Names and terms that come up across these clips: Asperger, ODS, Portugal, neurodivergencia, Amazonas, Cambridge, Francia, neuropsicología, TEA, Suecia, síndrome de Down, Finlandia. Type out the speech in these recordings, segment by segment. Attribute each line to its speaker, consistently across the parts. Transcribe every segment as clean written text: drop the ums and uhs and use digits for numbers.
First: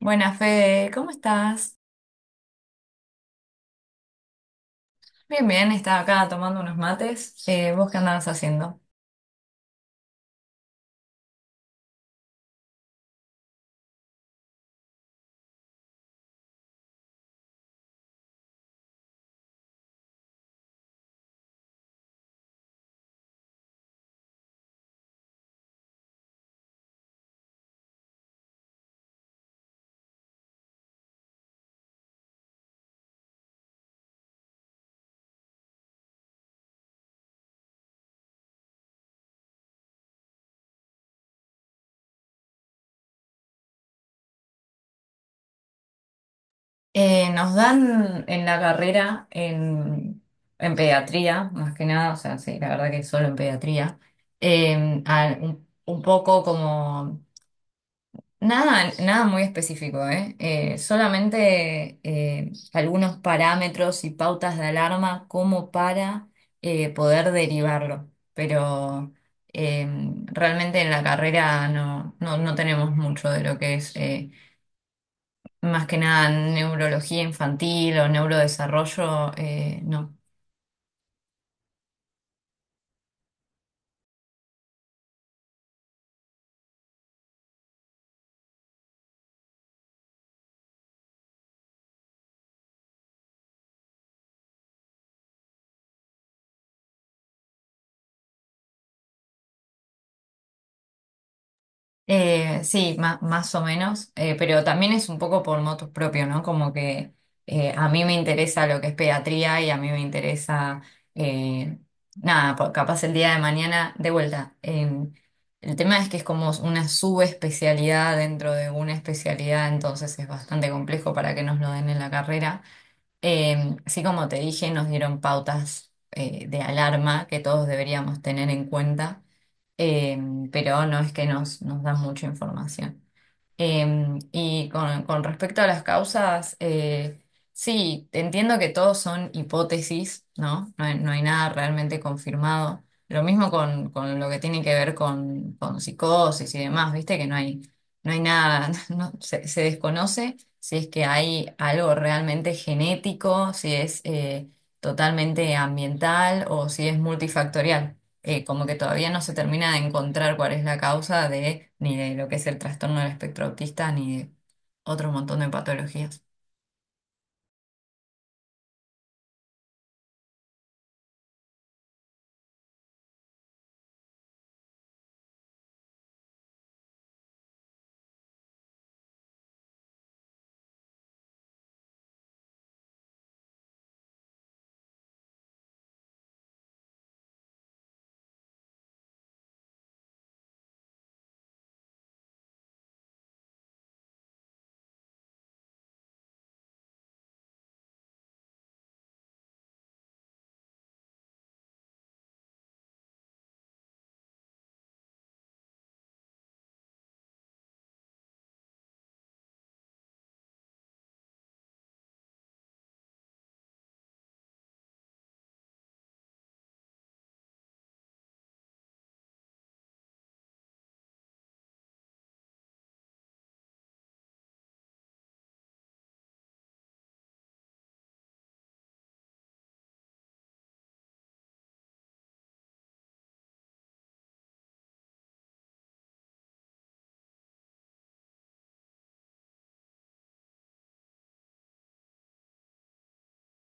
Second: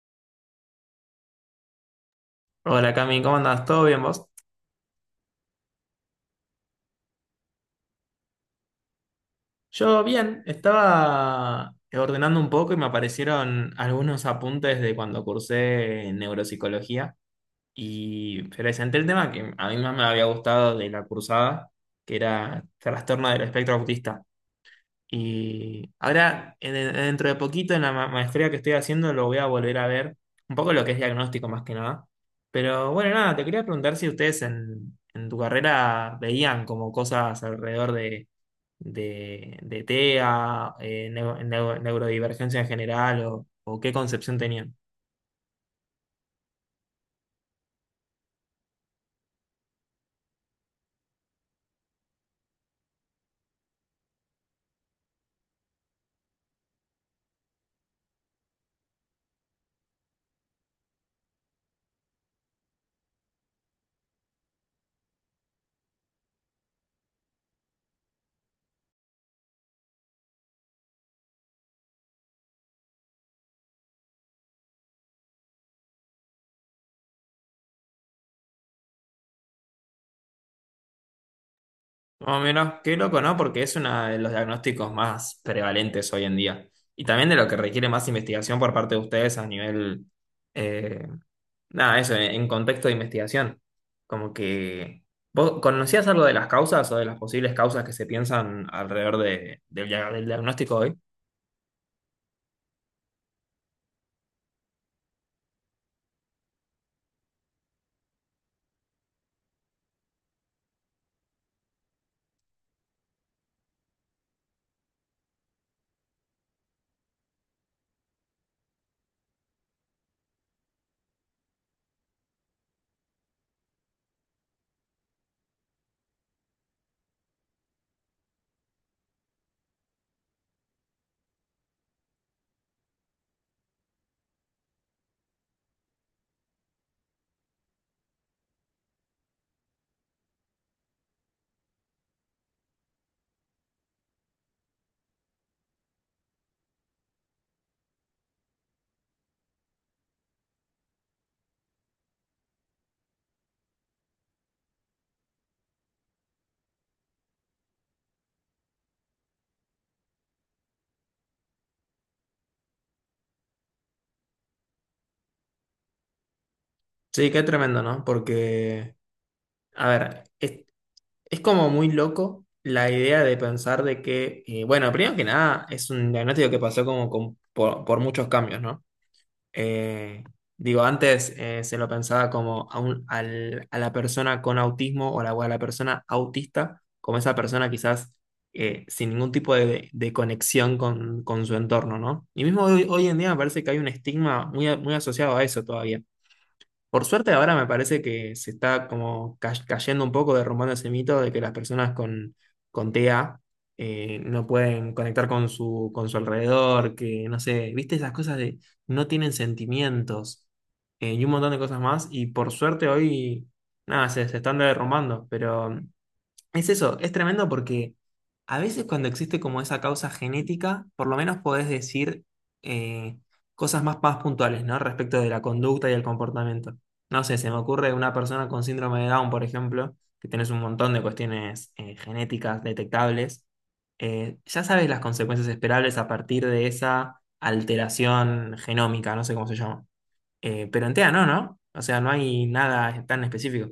Speaker 1: Buenas, Fede, ¿cómo estás?
Speaker 2: Hola Cami, ¿cómo andás? ¿Todo bien vos?
Speaker 1: Bien, bien, estaba acá tomando unos mates. ¿Vos qué andabas haciendo?
Speaker 2: Yo bien, estaba ordenando un poco y me aparecieron algunos apuntes de cuando cursé neuropsicología y presenté el tema que a mí más me había gustado de la cursada, que era trastorno del espectro autista. Y ahora, dentro de poquito, en la maestría que estoy haciendo, lo voy a volver a ver. Un poco lo que es diagnóstico más que nada. Pero bueno, nada, te quería preguntar si ustedes en tu carrera veían como cosas alrededor de TEA, neurodivergencia en general, o qué concepción tenían.
Speaker 1: Nos dan en la carrera, en pediatría, más que nada, o sea, sí, la verdad que solo en pediatría, un poco como nada, nada muy específico, ¿eh? Solamente algunos parámetros y pautas de alarma como para poder derivarlo. Pero eh, realmente en la carrera no tenemos mucho de lo que es más que nada neurología infantil o neurodesarrollo, no.
Speaker 2: Más o menos, qué loco, ¿no? Porque es uno de los diagnósticos más prevalentes hoy en día. Y también de lo que requiere más investigación por parte de ustedes a nivel. Nada, eso, en contexto de investigación. Como que. ¿Vos conocías algo de las causas o de las posibles causas que se piensan alrededor del diagnóstico hoy?
Speaker 1: Sí, más o menos, pero también es un poco por motus propio, ¿no? Como que a mí me interesa lo que es pediatría y a mí me interesa, eh, nada, capaz el día de mañana, de vuelta. El tema es que es como una subespecialidad dentro de una especialidad, entonces es bastante complejo para que nos lo den en la carrera. Eh, así como te dije, nos dieron pautas de alarma que todos deberíamos tener en cuenta, eh, pero no es que nos dan mucha información. Y con respecto a las causas, sí, entiendo que todos son hipótesis, ¿no? No hay nada realmente confirmado. Lo mismo con lo que tiene que ver con psicosis y demás, ¿viste? Que no hay nada, se desconoce si es que hay algo realmente genético, si es totalmente ambiental o si es multifactorial como que todavía no se termina de encontrar cuál es la causa de ni de lo que es el trastorno del espectro autista ni de otro montón de patologías.
Speaker 2: Sí, qué tremendo, ¿no? Porque, a ver, es como muy loco la idea de pensar de que, bueno, primero que nada, es un diagnóstico que pasó como por muchos cambios, ¿no? Eh, digo, antes se lo pensaba como a la persona con autismo o o a la persona autista, como esa persona quizás sin ningún tipo de conexión con su entorno, ¿no? Y mismo hoy en día me parece que hay un estigma muy, muy asociado a eso todavía. Por suerte ahora me parece que se está como cayendo un poco, derrumbando ese mito de que las personas con TEA no pueden conectar con con su alrededor, que no sé, viste esas cosas de no tienen sentimientos y un montón de cosas más y por suerte hoy nada, se están derrumbando, pero es eso, es tremendo porque a veces cuando existe como esa causa genética, por lo menos podés decir eh, cosas más puntuales, ¿no? Respecto de la conducta y el comportamiento. No sé, se me ocurre una persona con síndrome de Down, por ejemplo, que tenés un montón de cuestiones genéticas detectables, ya sabes las consecuencias esperables a partir de esa alteración genómica, no sé cómo se llama. Pero en TEA no, ¿no? O sea, no hay nada tan específico.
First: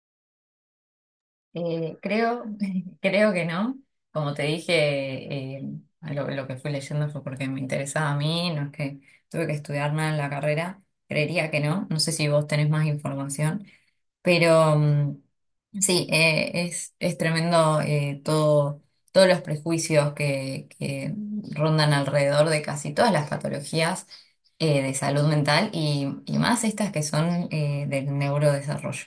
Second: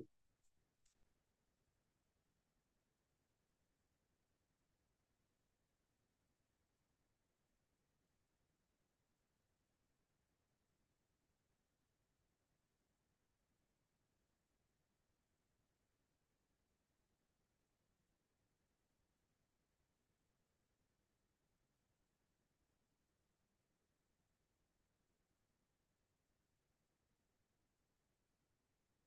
Speaker 1: Creo, creo que no. Como te dije, lo que fui leyendo fue porque me interesaba a mí, no es que tuve que estudiar nada en la carrera. Creería que no. No sé si vos tenés más información. Pero sí, es tremendo todo, todos los prejuicios que rondan alrededor de casi todas las patologías de salud mental y más estas que son del neurodesarrollo.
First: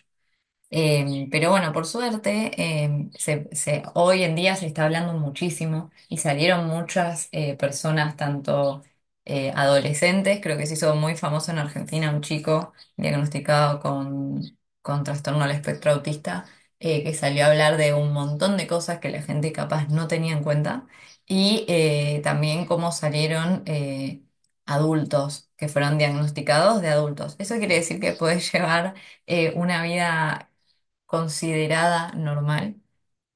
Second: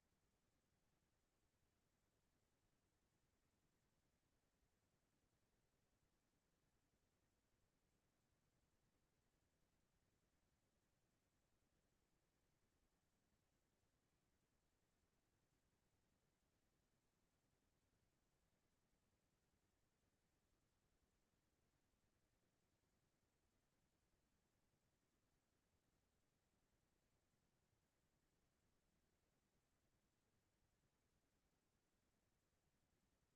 Speaker 1: Pero bueno, por suerte, hoy en día se está hablando muchísimo y salieron muchas personas, tanto adolescentes, creo que se hizo muy famoso en Argentina un chico diagnosticado con trastorno al espectro autista, que salió a hablar de un montón de cosas que la gente capaz no tenía en cuenta y también cómo salieron adultos que fueron diagnosticados de adultos. Eso quiere decir que puedes llevar una vida considerada normal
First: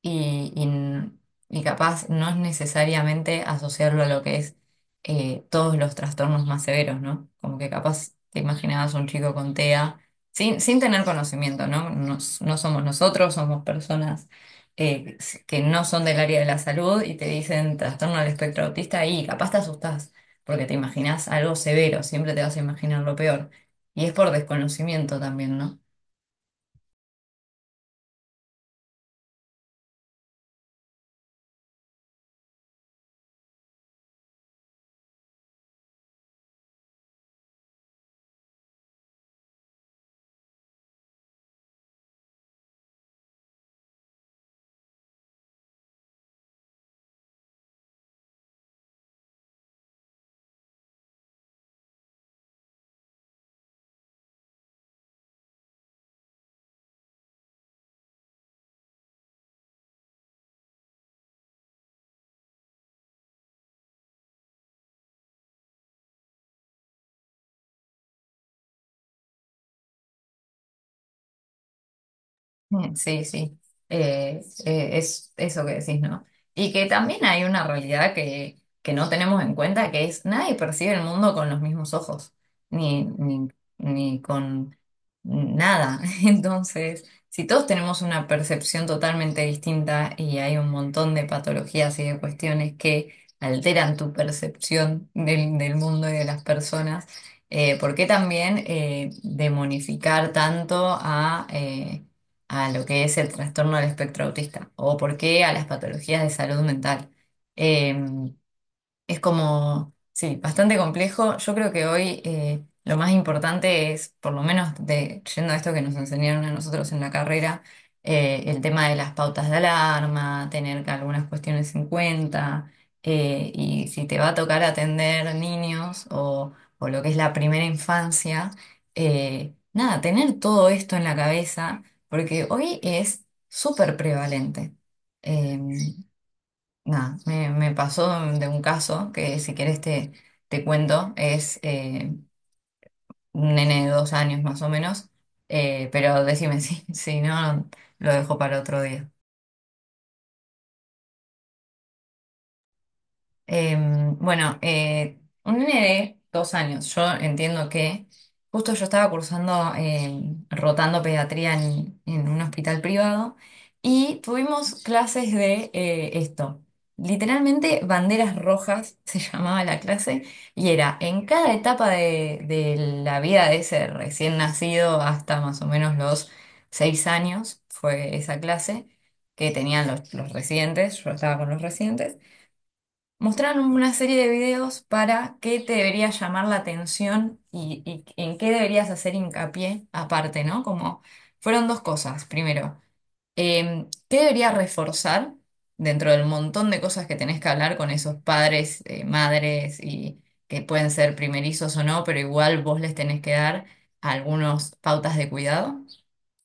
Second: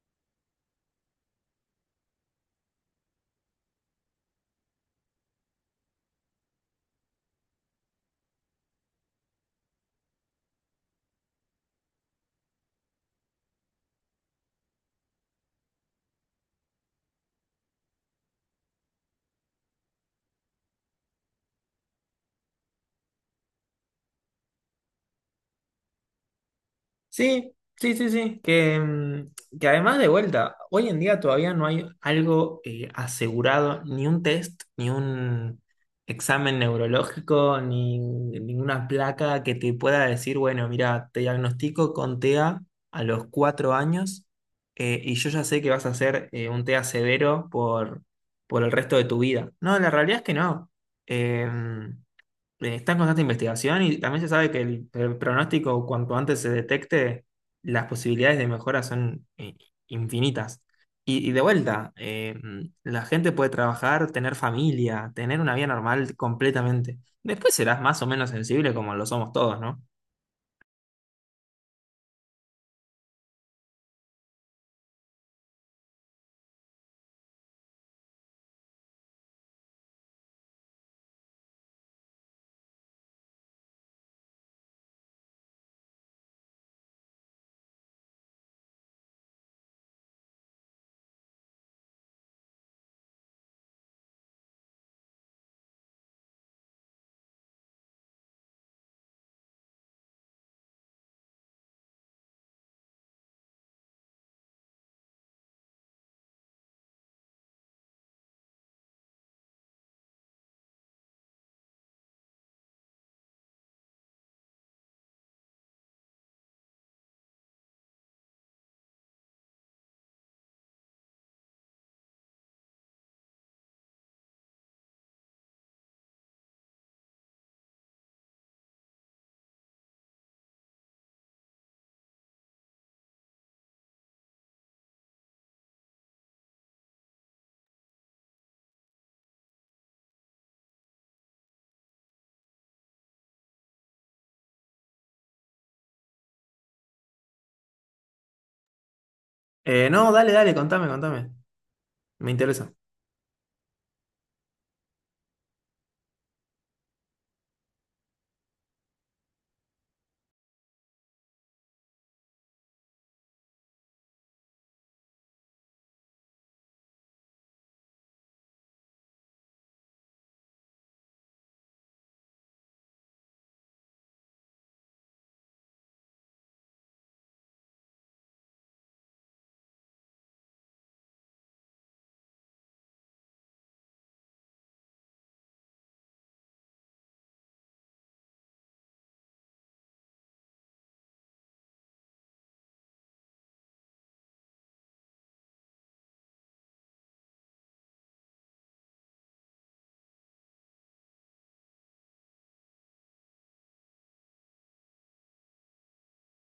Speaker 1: y, y n- y capaz no es necesariamente asociarlo a lo que es todos los trastornos más severos, ¿no? Como que capaz te imaginabas un chico con TEA sin tener conocimiento, ¿no? No somos nosotros, somos personas eh, que no son del área de la salud y te dicen trastorno del espectro autista y capaz te asustás porque te imaginas algo severo, siempre te vas a imaginar lo peor. Y es por desconocimiento también, ¿no?
Speaker 2: Sí, sí, sí, sí. Que, que además de vuelta, hoy en día todavía no hay algo asegurado, ni un test, ni un examen neurológico, ni ninguna placa que te pueda decir, bueno, mira, te diagnostico con TEA a los cuatro años y yo ya sé que vas a hacer un TEA severo por el resto de tu vida. No, la realidad es que no. Em, está en constante investigación y también se sabe que el pronóstico, cuanto antes se detecte, las posibilidades de mejora son infinitas. Y de vuelta, la gente puede trabajar, tener familia, tener una vida normal completamente. Después serás más o menos sensible como lo somos todos, ¿no?
Speaker 1: Mm, sí, sí, es eso que decís, ¿no? Y que también hay una realidad que no tenemos en cuenta, que es nadie percibe el mundo con los mismos ojos, ni, ni, ni con nada. Entonces, si todos tenemos una percepción totalmente distinta y hay un montón de patologías y de cuestiones que alteran tu percepción del mundo y de las personas, ¿por qué también demonificar tanto a lo que es el trastorno del espectro autista o por qué a las patologías de salud mental? Em, es como, sí, bastante complejo. Yo creo que hoy lo más importante es, por lo menos de, yendo a esto que nos enseñaron a nosotros en la carrera, el tema de las pautas de alarma, tener que algunas cuestiones en cuenta, y si te va a tocar atender niños o lo que es la primera infancia, nada, tener todo esto en la cabeza, porque hoy es súper prevalente. Nada, me pasó de un caso que si quieres te cuento, es un nene de 2 años más o menos, pero decime si, si no, lo dejo para otro día.
Speaker 2: No, dale, dale, contame, contame. Me interesa.
Speaker 1: Eh, bueno, un nene de 2 años, yo entiendo que justo yo estaba cursando, rotando pediatría en un hospital privado y tuvimos clases de esto. Literalmente banderas rojas se llamaba la clase y era en cada etapa de la vida de ese recién nacido hasta más o menos los 6 años, fue esa clase que tenían los residentes, yo estaba con los residentes. Mostraron una serie de videos para qué te debería llamar la atención y en qué deberías hacer hincapié aparte, ¿no? Como fueron dos cosas. Primero, ¿qué deberías reforzar dentro del montón de cosas que tenés que hablar con esos padres, madres y que pueden ser primerizos o no, pero igual vos les tenés que dar algunas pautas de cuidado?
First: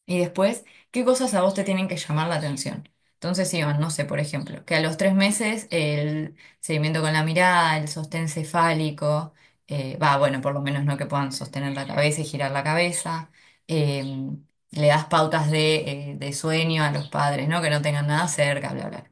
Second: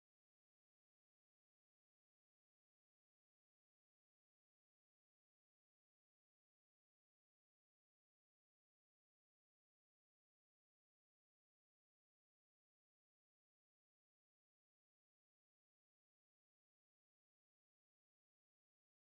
Speaker 1: Y después, ¿qué cosas a vos te tienen que llamar la atención? Entonces, Iván, no sé, por ejemplo, que a los 3 meses el seguimiento con la mirada, el sostén cefálico, va, bueno, por lo menos no que puedan sostener la cabeza y girar la cabeza, eh, le das pautas de sueño a los padres, ¿no? Que no tengan nada cerca, bla, bla.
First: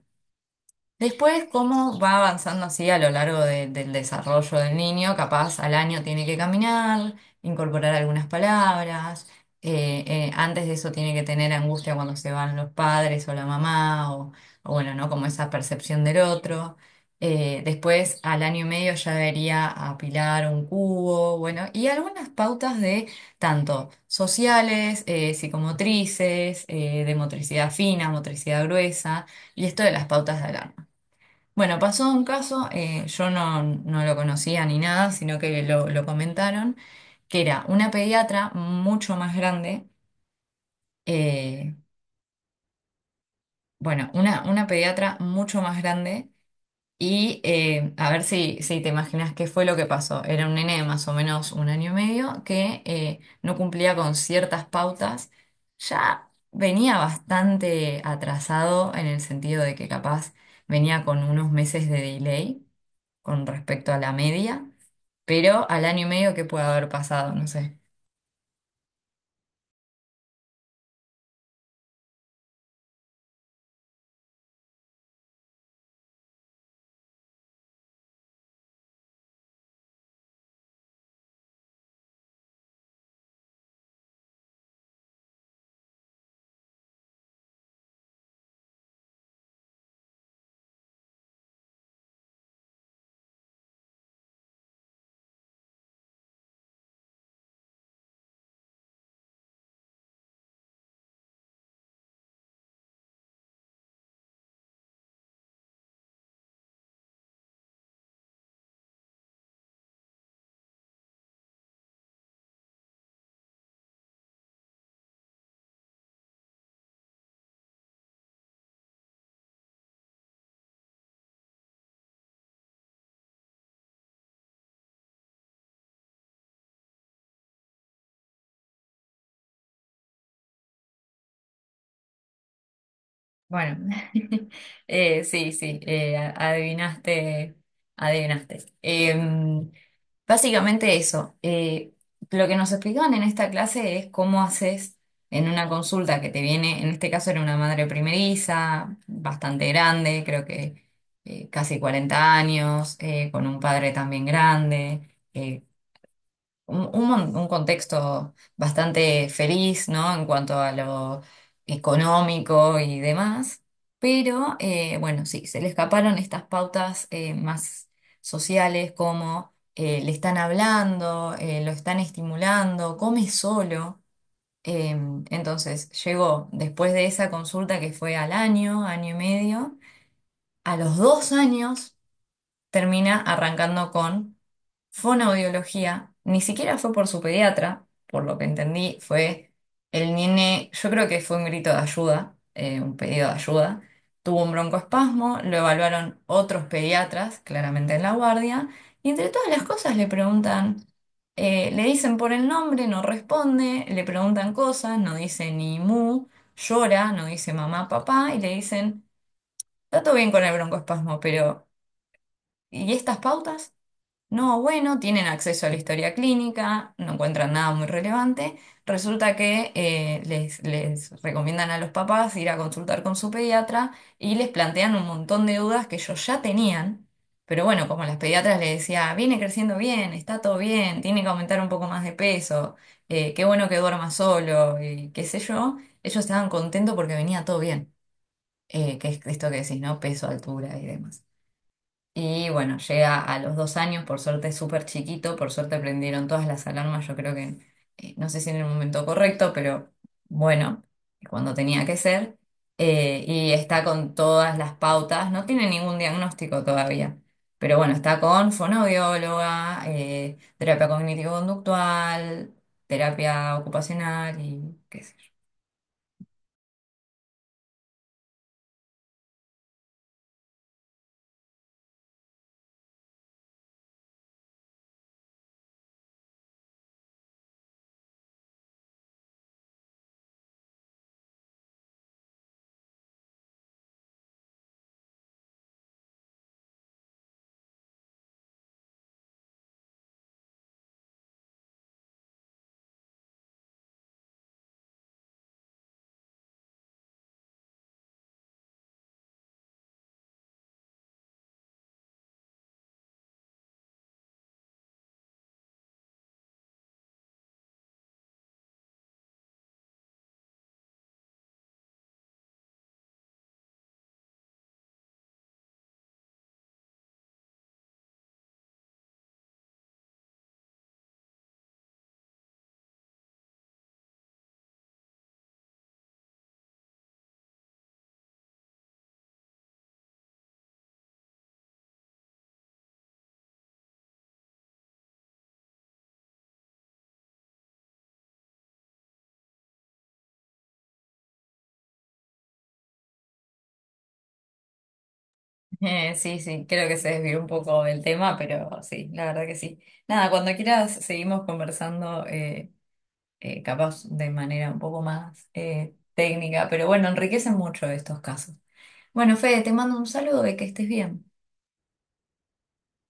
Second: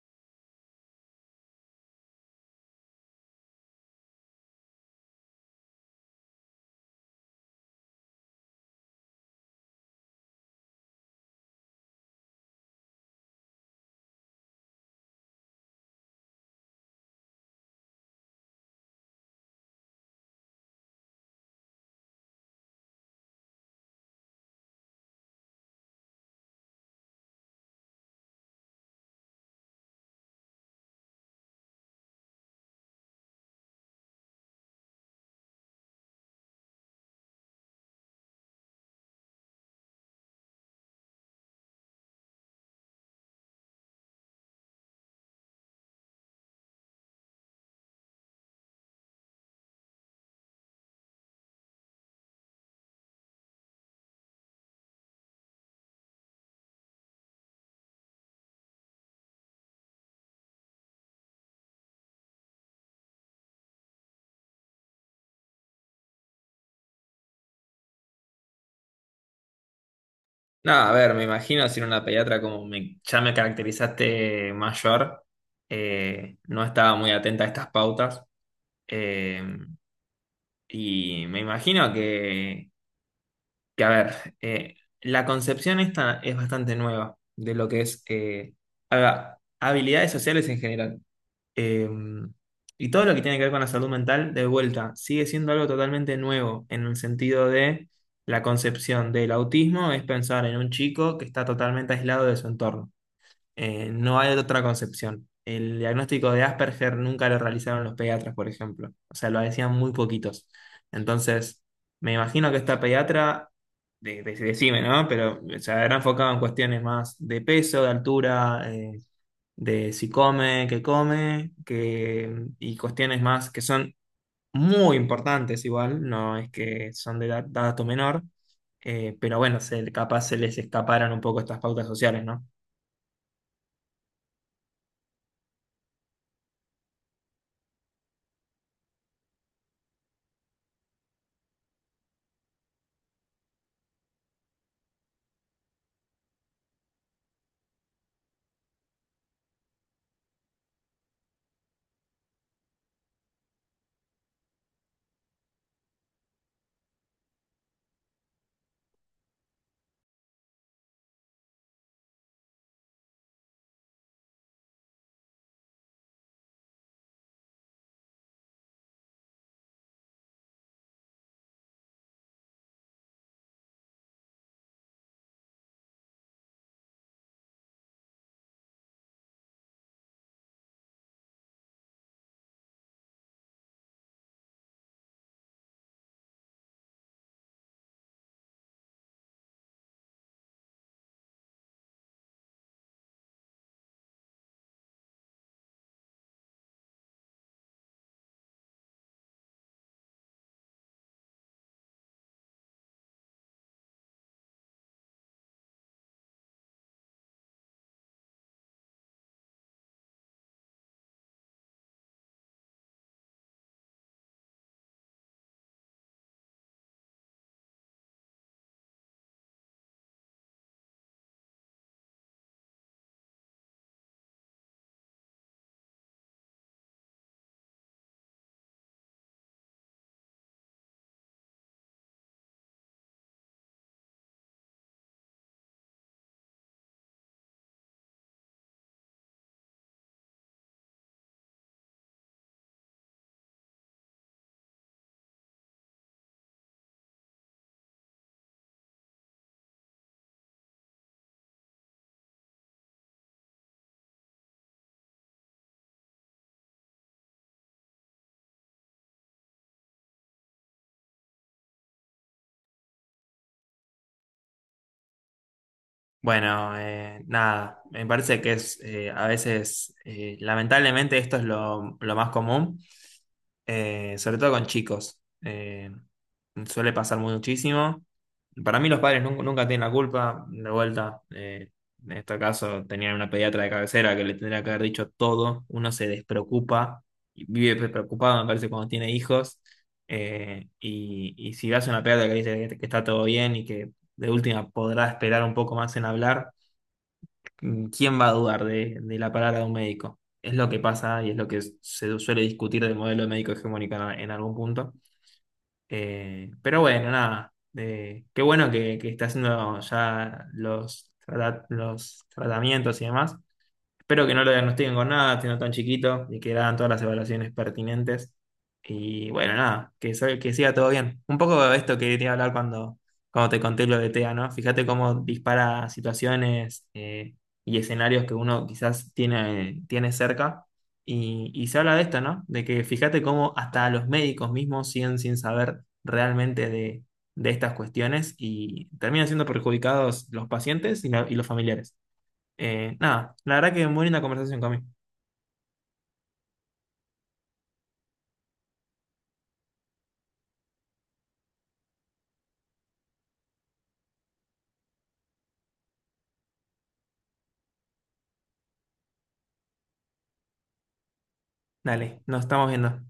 Speaker 1: Después, cómo va avanzando así a lo largo del desarrollo del niño, capaz al año tiene que caminar, incorporar algunas palabras, antes de eso tiene que tener angustia cuando se van los padres o la mamá, o bueno, ¿no? Como esa percepción del otro. Después, al año y medio ya debería apilar un cubo, bueno, y algunas pautas de tanto sociales, psicomotrices, de motricidad fina, motricidad gruesa, y esto de las pautas de alarma. Bueno, pasó un caso, yo no lo conocía ni nada, sino que lo comentaron, que era una pediatra mucho más grande, eh, bueno, una pediatra mucho más grande y a ver si te imaginas qué fue lo que pasó. Era un nene de más o menos un año y medio que no cumplía con ciertas pautas, ya venía bastante atrasado en el sentido de que capaz venía con unos meses de delay con respecto a la media. Pero al año y medio, ¿qué puede haber pasado? No sé.
Speaker 2: No, a ver, me imagino si era una pediatra como ya me caracterizaste mayor, no estaba muy atenta a estas pautas. Eh, Y me imagino que a ver, eh, la concepción esta es bastante nueva de lo que es habilidades sociales en general. Eh, y todo lo que tiene que ver con la salud mental, de vuelta, sigue siendo algo totalmente nuevo en el sentido de la concepción del autismo es pensar en un chico que está totalmente aislado de su entorno. No hay otra concepción. El diagnóstico de Asperger nunca lo realizaron los pediatras, por ejemplo. O sea, lo hacían muy poquitos. Entonces, me imagino que esta pediatra, decime, ¿no? Pero se habrá enfocado en cuestiones más de peso, de altura, de si come, qué come, y cuestiones más que son muy importantes igual, no es que son de dato menor, pero bueno, se, capaz se les escaparan un poco estas pautas sociales, ¿no?
Speaker 1: Bueno, sí, sí, adivinaste, adivinaste. Básicamente eso, lo que nos explicaban en esta clase es cómo haces en una consulta que te viene, en este caso era una madre primeriza, bastante grande, creo que casi 40 años, con un padre también grande un un contexto bastante feliz, ¿no? En cuanto a lo económico y demás. Pero bueno, sí, se le escaparon estas pautas más sociales como le están hablando, lo están estimulando, come solo. Eh, entonces llegó después de esa consulta que fue al año, año y medio, a los 2 años termina arrancando con Fonoaudiología, ni siquiera fue por su pediatra, por lo que entendí, fue el nene, yo creo que fue un grito de ayuda, un pedido de ayuda. Tuvo un broncoespasmo, lo evaluaron otros pediatras, claramente en la guardia, y entre todas las cosas le preguntan, le dicen por el nombre, no responde, le preguntan cosas, no dice ni mu, llora, no dice mamá, papá, y le dicen, está todo bien con el broncoespasmo, pero ¿y estas pautas? No, bueno, tienen acceso a la historia clínica, no encuentran nada muy relevante. Resulta que les recomiendan a los papás ir a consultar con su pediatra y les plantean un montón de dudas que ellos ya tenían, pero bueno, como las pediatras les decía, viene creciendo bien, está todo bien, tiene que aumentar un poco más de peso, qué bueno que duerma solo y qué sé yo, ellos estaban contentos porque venía todo bien, que es esto que decís, ¿no? Peso, altura y demás. Y bueno, llega a los 2 años, por suerte es súper chiquito, por suerte prendieron todas las alarmas, yo creo que, no sé si en el momento correcto, pero bueno, cuando tenía que ser, y está con todas las pautas, no tiene ningún diagnóstico todavía, pero bueno, está con fonoaudióloga, terapia cognitivo-conductual, terapia ocupacional y qué sé.
Speaker 2: Bueno, nada, me parece que es a veces, lamentablemente esto es lo más común, sobre todo con chicos. Suele pasar muchísimo. Para mí los padres nunca, tienen la culpa, de vuelta. Eh, en este caso tenían una pediatra de cabecera que le tendría que haber dicho todo. Uno se despreocupa, y vive preocupado, me parece, cuando tiene hijos. Y si vas a una pediatra que dice que está todo bien y que de última podrá esperar un poco más en hablar. Mm, ¿quién va a dudar de la palabra de un médico? Es lo que pasa y es lo que se suele discutir del modelo de médico hegemónico en algún punto. Pero bueno, nada. Eh, qué bueno que está haciendo ya los, los tratamientos y demás. Espero que no lo diagnostiquen con nada, siendo tan chiquito, y que le hagan todas las evaluaciones pertinentes. Y bueno, nada, que, que siga todo bien. Un poco de esto que te iba a hablar cuando, cuando te conté lo de TEA, ¿no? Fíjate cómo dispara situaciones y escenarios que uno quizás tiene cerca. Y se habla de esto, ¿no? De que fíjate cómo hasta los médicos mismos siguen sin saber realmente de estas cuestiones y terminan siendo perjudicados los pacientes y y los familiares. Nada, la verdad que muy linda conversación, Cami.
Speaker 1: Sí, sí, creo que se desvió un poco del tema, pero sí, la verdad que sí. Nada, cuando quieras seguimos conversando, capaz de manera un poco más técnica, pero bueno, enriquecen mucho estos casos. Bueno, Fede, te mando un saludo y que estés bien.
Speaker 2: Dale, nos estamos viendo.